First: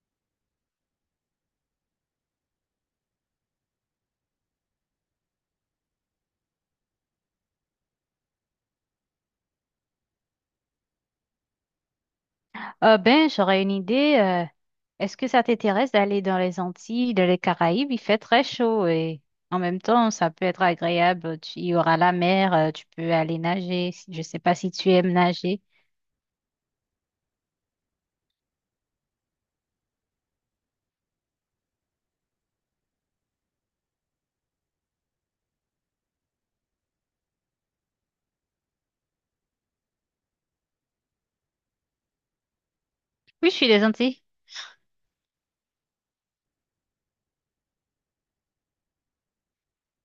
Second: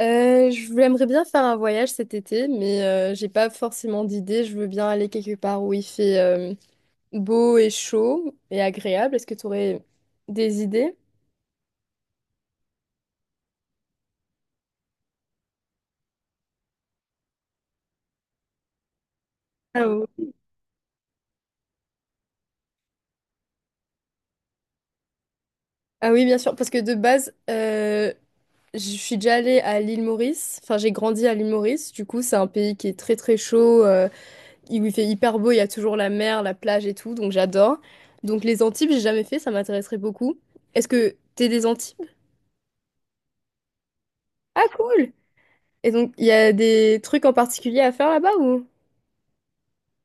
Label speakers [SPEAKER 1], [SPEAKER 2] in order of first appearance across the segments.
[SPEAKER 1] Je j'aimerais bien faire un voyage cet été, mais j'ai pas forcément d'idée. Je veux bien aller quelque part où il fait beau et chaud et agréable. Est-ce que tu aurais des idées?
[SPEAKER 2] Ah ben, j'aurais une idée. Est-ce que ça t'intéresse d'aller dans les Antilles, dans les Caraïbes? Il fait très chaud et en même
[SPEAKER 1] Ah
[SPEAKER 2] temps, ça
[SPEAKER 1] oui,
[SPEAKER 2] peut être agréable. Il y aura la mer, tu peux aller nager. Je sais pas si tu aimes nager.
[SPEAKER 1] ah oui, bien sûr, parce que de base, je suis déjà allée à l'île Maurice. Enfin, j'ai grandi à l'île Maurice. Du coup, c'est un pays qui est très très chaud, où il fait hyper beau. Il y a toujours la mer, la plage et tout, donc j'adore. Donc les Antilles, j'ai jamais fait, ça m'intéresserait beaucoup. Est-ce que t'es des Antilles?
[SPEAKER 2] Oui, je suis des Antilles.
[SPEAKER 1] Ah, cool! Et donc, il y a des trucs en particulier à faire là-bas ou?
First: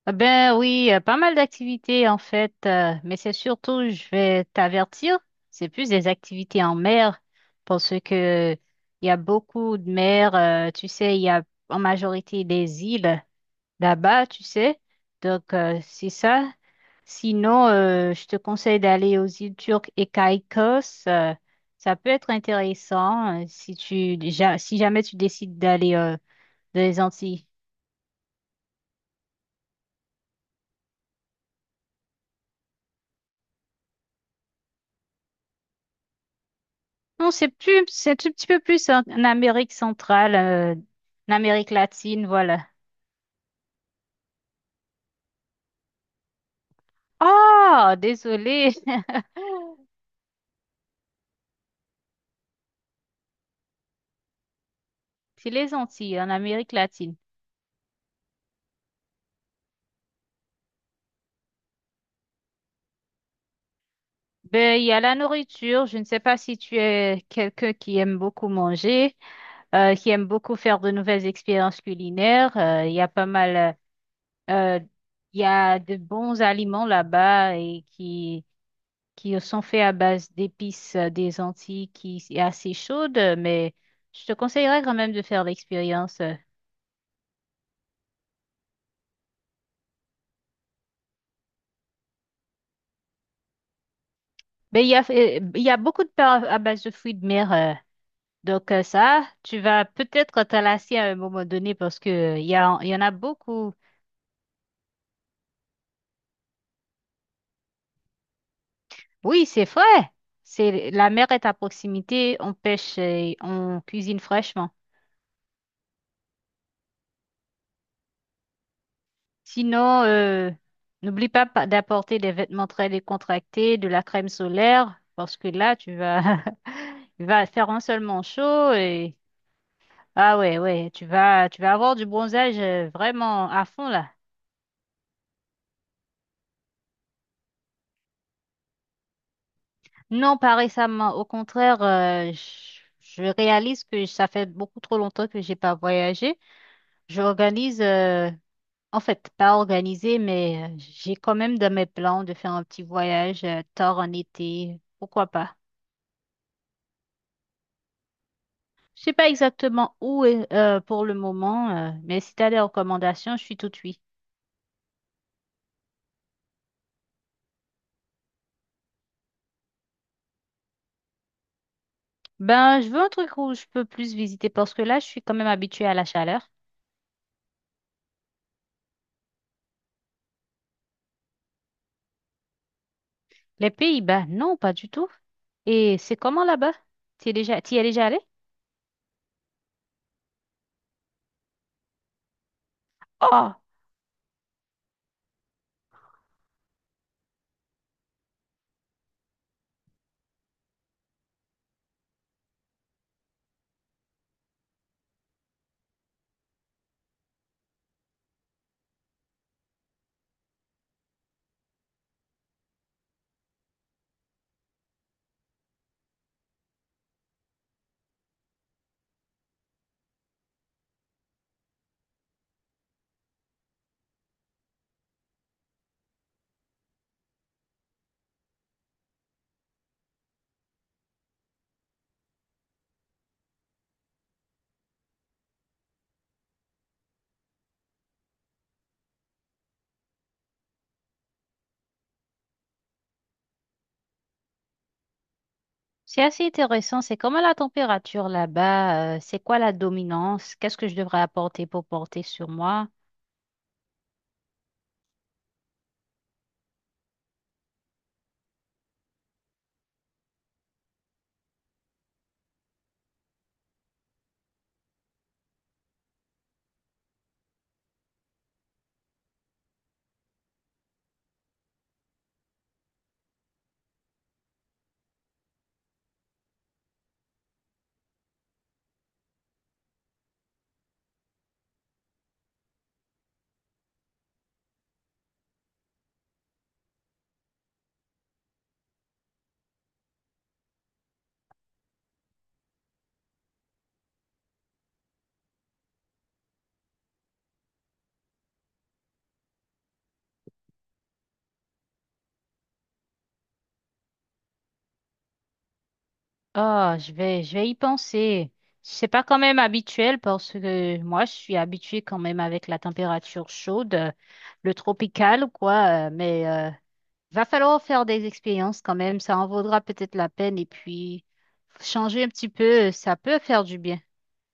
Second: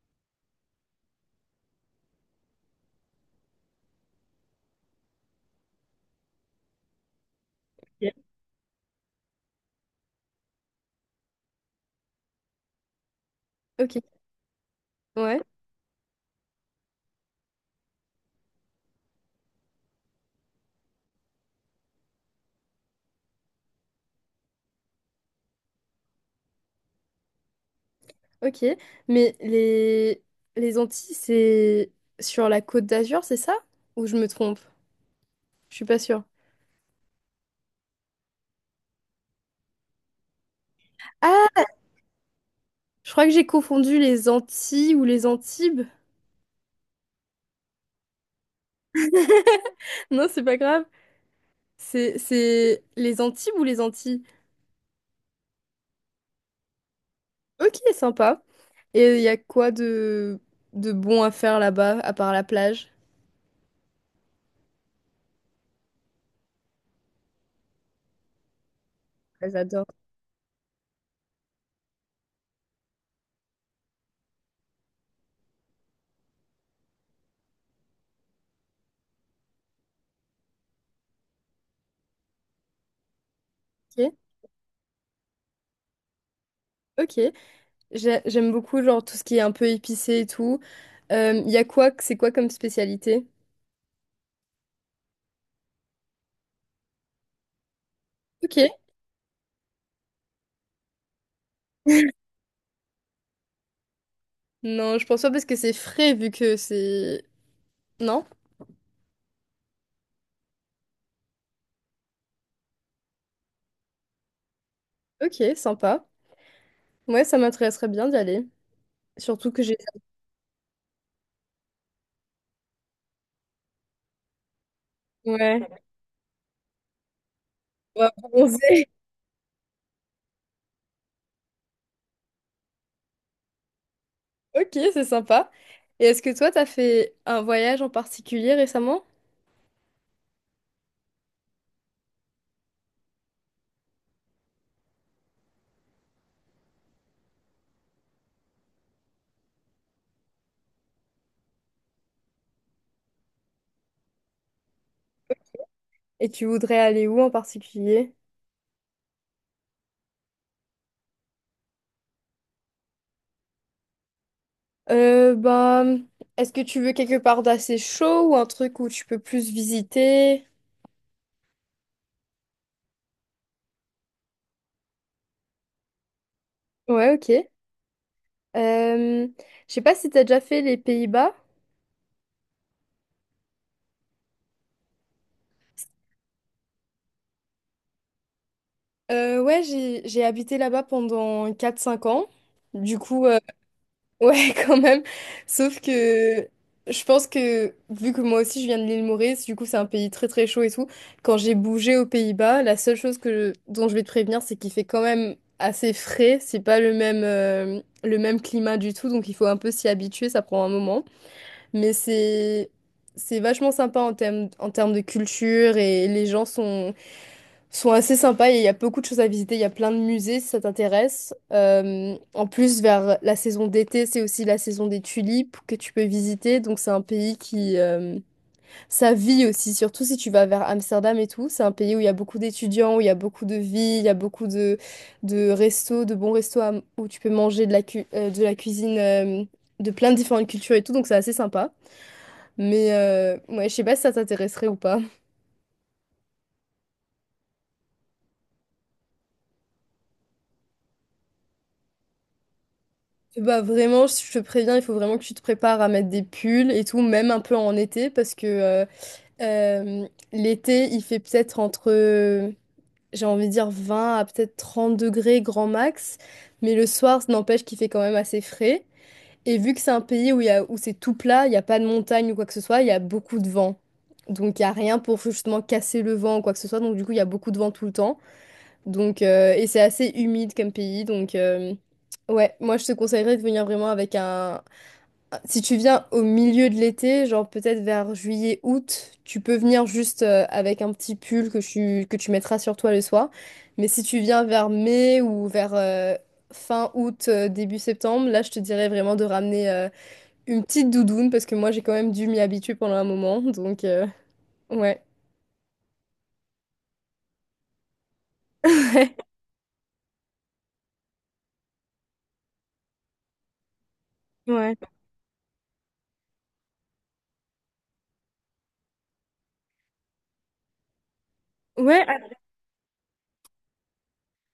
[SPEAKER 2] Ah ben oui, pas mal d'activités en fait, mais c'est surtout, je vais t'avertir, c'est plus des activités en mer parce
[SPEAKER 1] Ok,
[SPEAKER 2] que il y a beaucoup de mer. Tu sais, il y a en majorité des îles
[SPEAKER 1] ok.
[SPEAKER 2] là-bas, tu sais.
[SPEAKER 1] Ouais,
[SPEAKER 2] Donc, c'est ça. Sinon, je te conseille d'aller aux îles Turques et Caïcos. Ça peut être intéressant si tu déjà, si jamais tu décides d'aller dans les Antilles.
[SPEAKER 1] ok. Mais les Antilles, c'est sur la Côte d'Azur, c'est ça? Ou je me trompe? Je suis pas sûre.
[SPEAKER 2] Non, c'est plus, c'est un tout petit peu plus en, en Amérique centrale, en
[SPEAKER 1] Ah,
[SPEAKER 2] Amérique latine, voilà.
[SPEAKER 1] je crois que j'ai confondu les Antilles ou les Antibes.
[SPEAKER 2] Oh, désolé,
[SPEAKER 1] Non, c'est pas grave. C'est les Antibes ou les Antilles?
[SPEAKER 2] c'est les Antilles, en Amérique latine.
[SPEAKER 1] Ok, sympa. Et il y a quoi de bon à faire là-bas, à part la plage?
[SPEAKER 2] Ben, il y a la nourriture. Je ne sais pas si tu es quelqu'un qui aime beaucoup manger,
[SPEAKER 1] Ah, j'adore.
[SPEAKER 2] qui aiment beaucoup faire de nouvelles expériences culinaires. Il y a pas mal, euh, euh, il y a de bons aliments là-bas et qui sont faits à base d'épices des Antilles qui est assez chaude, mais
[SPEAKER 1] Ok,
[SPEAKER 2] je te conseillerais quand même de faire l'expérience.
[SPEAKER 1] ok. J'aime beaucoup genre tout ce qui est un peu épicé et tout. Il y a quoi, c'est quoi comme spécialité?
[SPEAKER 2] Mais il y a beaucoup de plats à base de fruits de mer.
[SPEAKER 1] Ok.
[SPEAKER 2] Donc ça, tu vas peut-être te lasser à un moment donné parce que il y a, il y en a beaucoup.
[SPEAKER 1] Non, je pense pas parce que c'est frais vu que c'est... Non?
[SPEAKER 2] Oui, c'est vrai. C'est, la mer est à proximité, on pêche et on cuisine fraîchement.
[SPEAKER 1] Ok, sympa. Ouais, ça m'intéresserait bien d'y aller. Surtout que j'ai...
[SPEAKER 2] Sinon, n'oublie pas d'apporter des vêtements très décontractés, de la crème solaire, parce que
[SPEAKER 1] Ouais,
[SPEAKER 2] là, tu vas, tu vas faire un
[SPEAKER 1] on va
[SPEAKER 2] seulement chaud
[SPEAKER 1] bronzer.
[SPEAKER 2] et ah ouais, ouais, tu vas avoir du bronzage vraiment à fond là.
[SPEAKER 1] Ok, c'est sympa. Et est-ce que toi, t'as fait un voyage en particulier récemment?
[SPEAKER 2] Non, pas récemment. Au contraire, je réalise que ça fait beaucoup trop longtemps que j'ai pas voyagé. J'organise. En fait, pas organisé, mais j'ai quand même dans mes plans de faire un petit voyage tard en été. Pourquoi pas?
[SPEAKER 1] Et tu voudrais aller où en particulier?
[SPEAKER 2] Je sais pas exactement où est, pour le moment, mais si tu as des recommandations, je suis tout oui.
[SPEAKER 1] Bah, est-ce que tu veux quelque part d'assez chaud ou un truc où tu peux plus visiter?
[SPEAKER 2] Ben, je veux un truc où je peux plus visiter parce que là, je suis quand même habituée à la chaleur.
[SPEAKER 1] Ouais, ok. Euh, je sais pas si t'as déjà fait les Pays-Bas.
[SPEAKER 2] Les Pays-Bas, non, pas du tout. Et c'est comment là-bas? Tu es déjà, t'y es déjà allé?
[SPEAKER 1] Ouais, j'ai habité là-bas pendant 4 5 ans. Du coup,
[SPEAKER 2] Oh,
[SPEAKER 1] ouais, quand même. Sauf que je pense que, vu que moi aussi je viens de l'île Maurice, du coup, c'est un pays très très chaud et tout. Quand j'ai bougé aux Pays-Bas, la seule chose que dont je vais te prévenir, c'est qu'il fait quand même assez frais. C'est pas le même climat du tout, donc il faut un peu s'y habituer, ça prend un moment. Mais c'est vachement sympa en termes de culture et les gens sont assez sympas et il y a beaucoup de choses à visiter. Il y a plein de musées si ça t'intéresse. En plus, vers la saison d'été, c'est aussi la saison des tulipes que tu peux visiter. Donc c'est un pays qui ça vit aussi, surtout si tu vas vers Amsterdam et tout. C'est un pays où il y a beaucoup d'étudiants, où il y a beaucoup de vie, il y a beaucoup de restos, de bons restos où tu peux manger de la cuisine de plein de différentes cultures et tout. Donc c'est assez sympa. Mais ouais, je sais pas si ça t'intéresserait ou pas.
[SPEAKER 2] c'est assez intéressant. C'est comment la température là-bas? C'est quoi la dominance? Qu'est-ce que je devrais apporter pour porter sur moi?
[SPEAKER 1] Bah vraiment, je te préviens, il faut vraiment que tu te prépares à mettre des pulls et tout, même un peu en été, parce que euh, l'été, il fait peut-être entre, j'ai envie de dire 20 à peut-être 30 degrés grand max, mais le soir, ça n'empêche qu'il fait quand même assez frais. Et vu que c'est un pays où, où c'est tout plat, il n'y a pas de montagne ou quoi que ce soit, il y a beaucoup de vent. Donc il n'y a rien pour justement casser le vent ou quoi que ce soit, donc du coup, il y a beaucoup de vent tout le temps. Donc, et c'est assez humide comme pays. Donc, ouais, moi je te conseillerais de venir vraiment avec un. Si tu viens au milieu de l'été, genre peut-être vers juillet, août, tu peux venir juste avec un petit pull que tu mettras sur toi le soir. Mais si tu viens vers mai ou vers fin août, début septembre, là je te dirais vraiment de ramener une petite doudoune parce que moi j'ai quand même dû m'y habituer pendant un moment. Donc, ouais.
[SPEAKER 2] Oh, je vais y penser. C'est pas quand même habituel parce que moi, je suis habituée quand même avec la température chaude, le
[SPEAKER 1] Ouais.
[SPEAKER 2] tropical, quoi. Mais va falloir faire des expériences quand même. Ça en vaudra peut-être la peine. Et puis,
[SPEAKER 1] Ouais,
[SPEAKER 2] changer un petit peu, ça peut faire du bien.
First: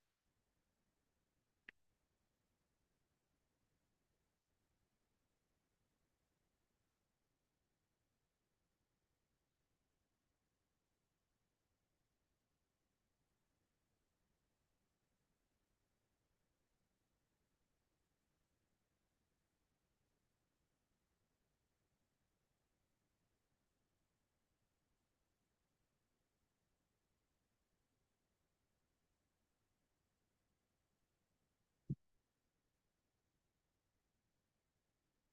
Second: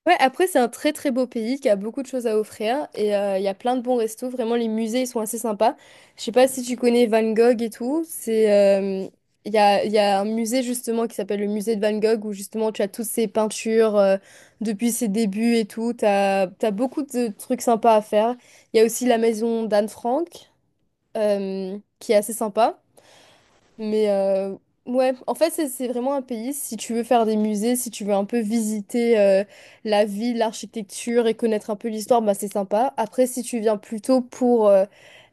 [SPEAKER 1] ouais, après, c'est un très très beau pays qui a beaucoup de choses à offrir et il y a plein de bons restos. Vraiment, les musées ils sont assez sympas. Je sais pas si tu connais Van Gogh et tout. Il y a un musée justement qui s'appelle le musée de Van Gogh où justement tu as toutes ses peintures depuis ses débuts et tout. T'as beaucoup de trucs sympas à faire. Il y a aussi la maison d'Anne Frank qui est assez sympa. Mais ouais, en fait, c'est vraiment un pays, si tu veux faire des musées, si tu veux un peu visiter la ville, l'architecture et connaître un peu l'histoire, bah c'est sympa. Après, si tu viens plutôt pour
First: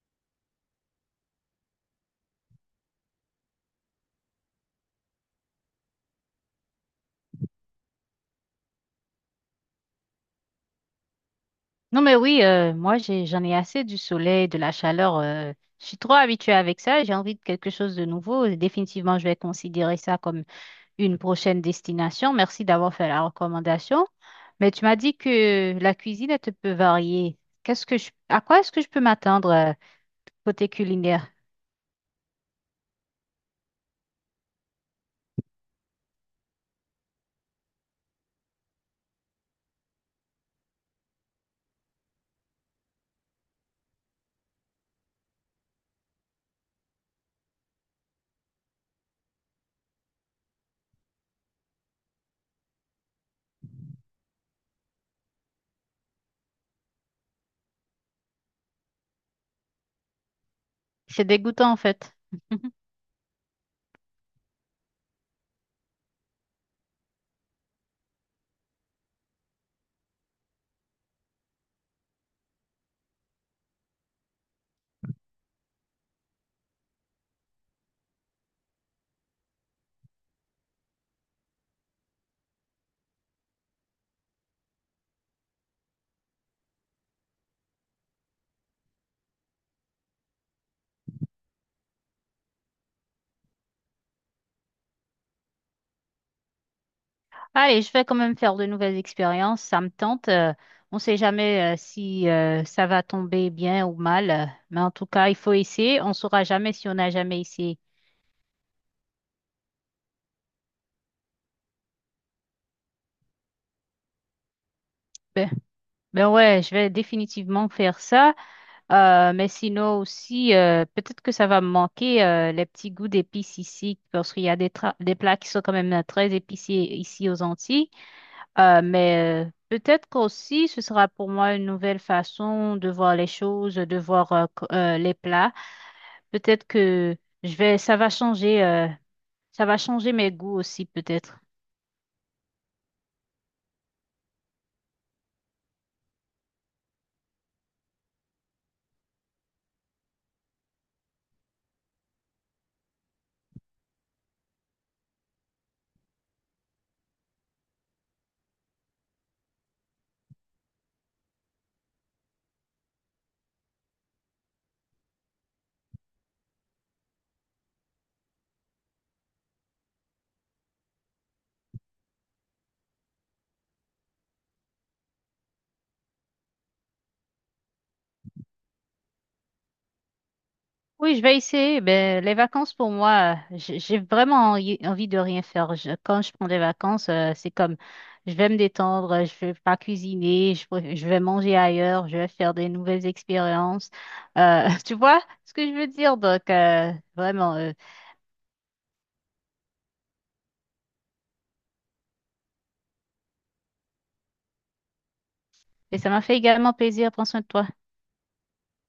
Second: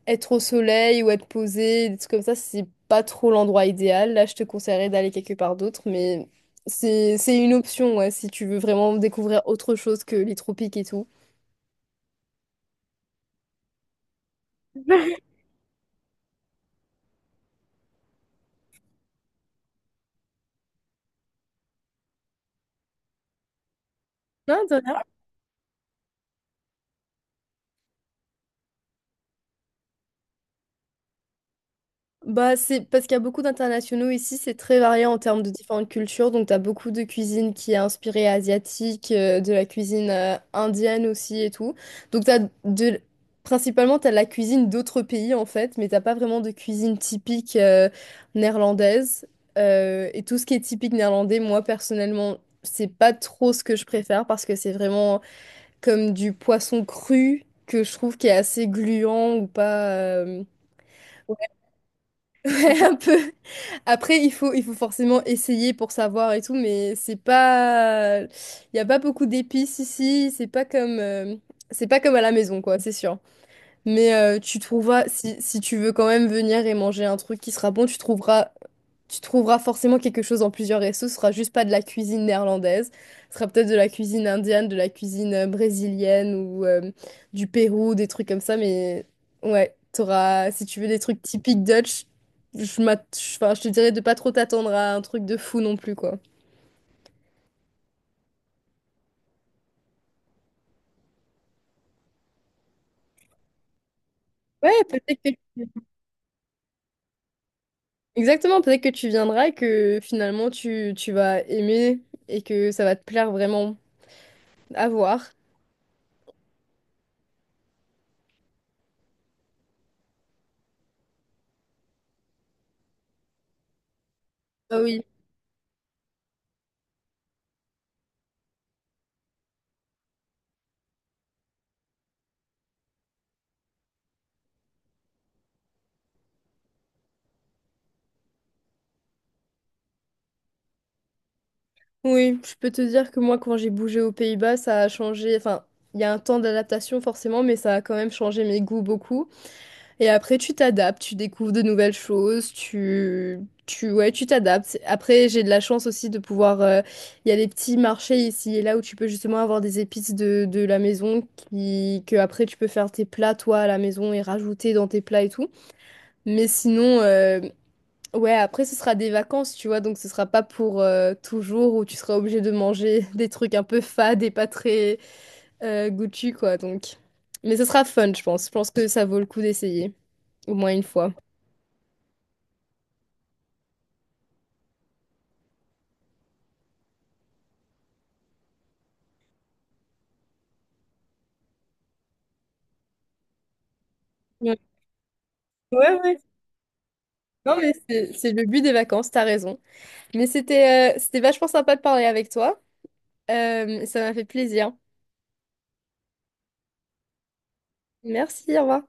[SPEAKER 1] être au soleil ou être posé, des trucs comme ça, c'est pas trop l'endroit idéal. Là, je te conseillerais d'aller quelque part d'autre, mais c'est une option, ouais, si tu veux vraiment découvrir autre chose que les tropiques et tout.
[SPEAKER 2] Non, mais oui, moi, j'ai, j'en ai assez du soleil, de la chaleur. Je suis trop habituée avec ça. J'ai envie de quelque chose de nouveau. Définitivement, je vais considérer ça comme une prochaine destination. Merci d'avoir fait la recommandation.
[SPEAKER 1] Non,
[SPEAKER 2] Mais tu m'as dit que la cuisine, elle te peut varier. Qu'est-ce que je, à quoi est-ce que je peux m'attendre côté culinaire?
[SPEAKER 1] bah, c'est parce qu'il y a beaucoup d'internationaux ici, c'est très varié en termes de différentes cultures. Donc, tu as beaucoup de cuisine qui est inspirée asiatique, de la cuisine indienne aussi et tout. Donc, de... principalement, tu as la cuisine d'autres pays en fait, mais t'as pas vraiment de cuisine typique néerlandaise. Et tout ce qui est typique néerlandais, moi personnellement, c'est pas trop ce que je préfère parce que c'est vraiment comme du poisson cru que je trouve qui est assez gluant ou pas.
[SPEAKER 2] C'est dégoûtant en fait.
[SPEAKER 1] Ouais, un peu. Après, il faut forcément essayer pour savoir et tout, mais c'est pas... Il n'y a pas beaucoup d'épices ici, c'est pas comme... C'est pas comme à la maison, quoi, c'est sûr. Mais tu trouveras, si tu veux quand même venir et manger un truc qui sera bon, tu trouveras forcément quelque chose en plusieurs restos. Ce sera juste pas de la cuisine néerlandaise. Ce sera peut-être de la cuisine indienne, de la cuisine brésilienne ou du Pérou, des trucs comme ça. Mais ouais, t'auras, si tu veux des trucs typiques Dutch, enfin, je te dirais de pas trop t'attendre à un truc de fou non plus, quoi.
[SPEAKER 2] Allez, je vais quand même faire de nouvelles expériences. Ça me tente. On ne sait jamais si ça va tomber bien ou mal.
[SPEAKER 1] Ouais,
[SPEAKER 2] Mais en tout
[SPEAKER 1] peut-être que...
[SPEAKER 2] cas, il faut essayer. On ne saura jamais si on n'a jamais essayé.
[SPEAKER 1] Exactement, peut-être que tu viendras et que finalement tu vas aimer et que ça va te plaire vraiment. À voir.
[SPEAKER 2] Ben ouais, je vais définitivement faire ça. Mais sinon aussi, peut-être que ça va me manquer les petits goûts d'épices ici, parce qu'il y a des,
[SPEAKER 1] Ah oui.
[SPEAKER 2] des plats qui sont quand même très épicés ici aux Antilles. Mais peut-être qu'aussi, ce sera pour moi une nouvelle façon de voir les choses, de voir les plats. Peut-être que je vais, ça va changer mes goûts aussi, peut-être.
[SPEAKER 1] Oui, je peux te dire que moi, quand j'ai bougé aux Pays-Bas, ça a changé. Enfin, il y a un temps d'adaptation forcément, mais ça a quand même changé mes goûts beaucoup. Et après, tu t'adaptes, tu découvres de nouvelles choses, ouais, tu t'adaptes. Après, j'ai de la chance aussi de pouvoir. Il y a des petits marchés ici et là où tu peux justement avoir des épices de la maison que après tu peux faire tes plats toi à la maison et rajouter dans tes plats et tout. Mais sinon. Ouais, après, ce sera des vacances, tu vois, donc ce sera pas pour toujours où tu seras obligé de manger des trucs un peu fades et pas très goûtus, quoi, donc. Mais ce sera fun, je pense. Je pense que ça vaut le coup d'essayer, au moins une fois.
[SPEAKER 2] Oui, je vais essayer. Ben, les vacances pour moi, j'ai vraiment envie de rien faire. Quand je prends des vacances, c'est comme je vais me détendre, je vais pas cuisiner, je vais manger ailleurs, je vais faire des nouvelles expériences.
[SPEAKER 1] Ouais,
[SPEAKER 2] Tu vois ce que je veux
[SPEAKER 1] ouais.
[SPEAKER 2] dire?
[SPEAKER 1] Ouais.
[SPEAKER 2] Donc, vraiment,
[SPEAKER 1] Non, mais c'est le but des vacances, t'as raison. Mais c'était vachement sympa de parler avec toi. Ça m'a fait plaisir.
[SPEAKER 2] et ça m'a fait également plaisir. Prends soin de toi.
[SPEAKER 1] Merci, au revoir.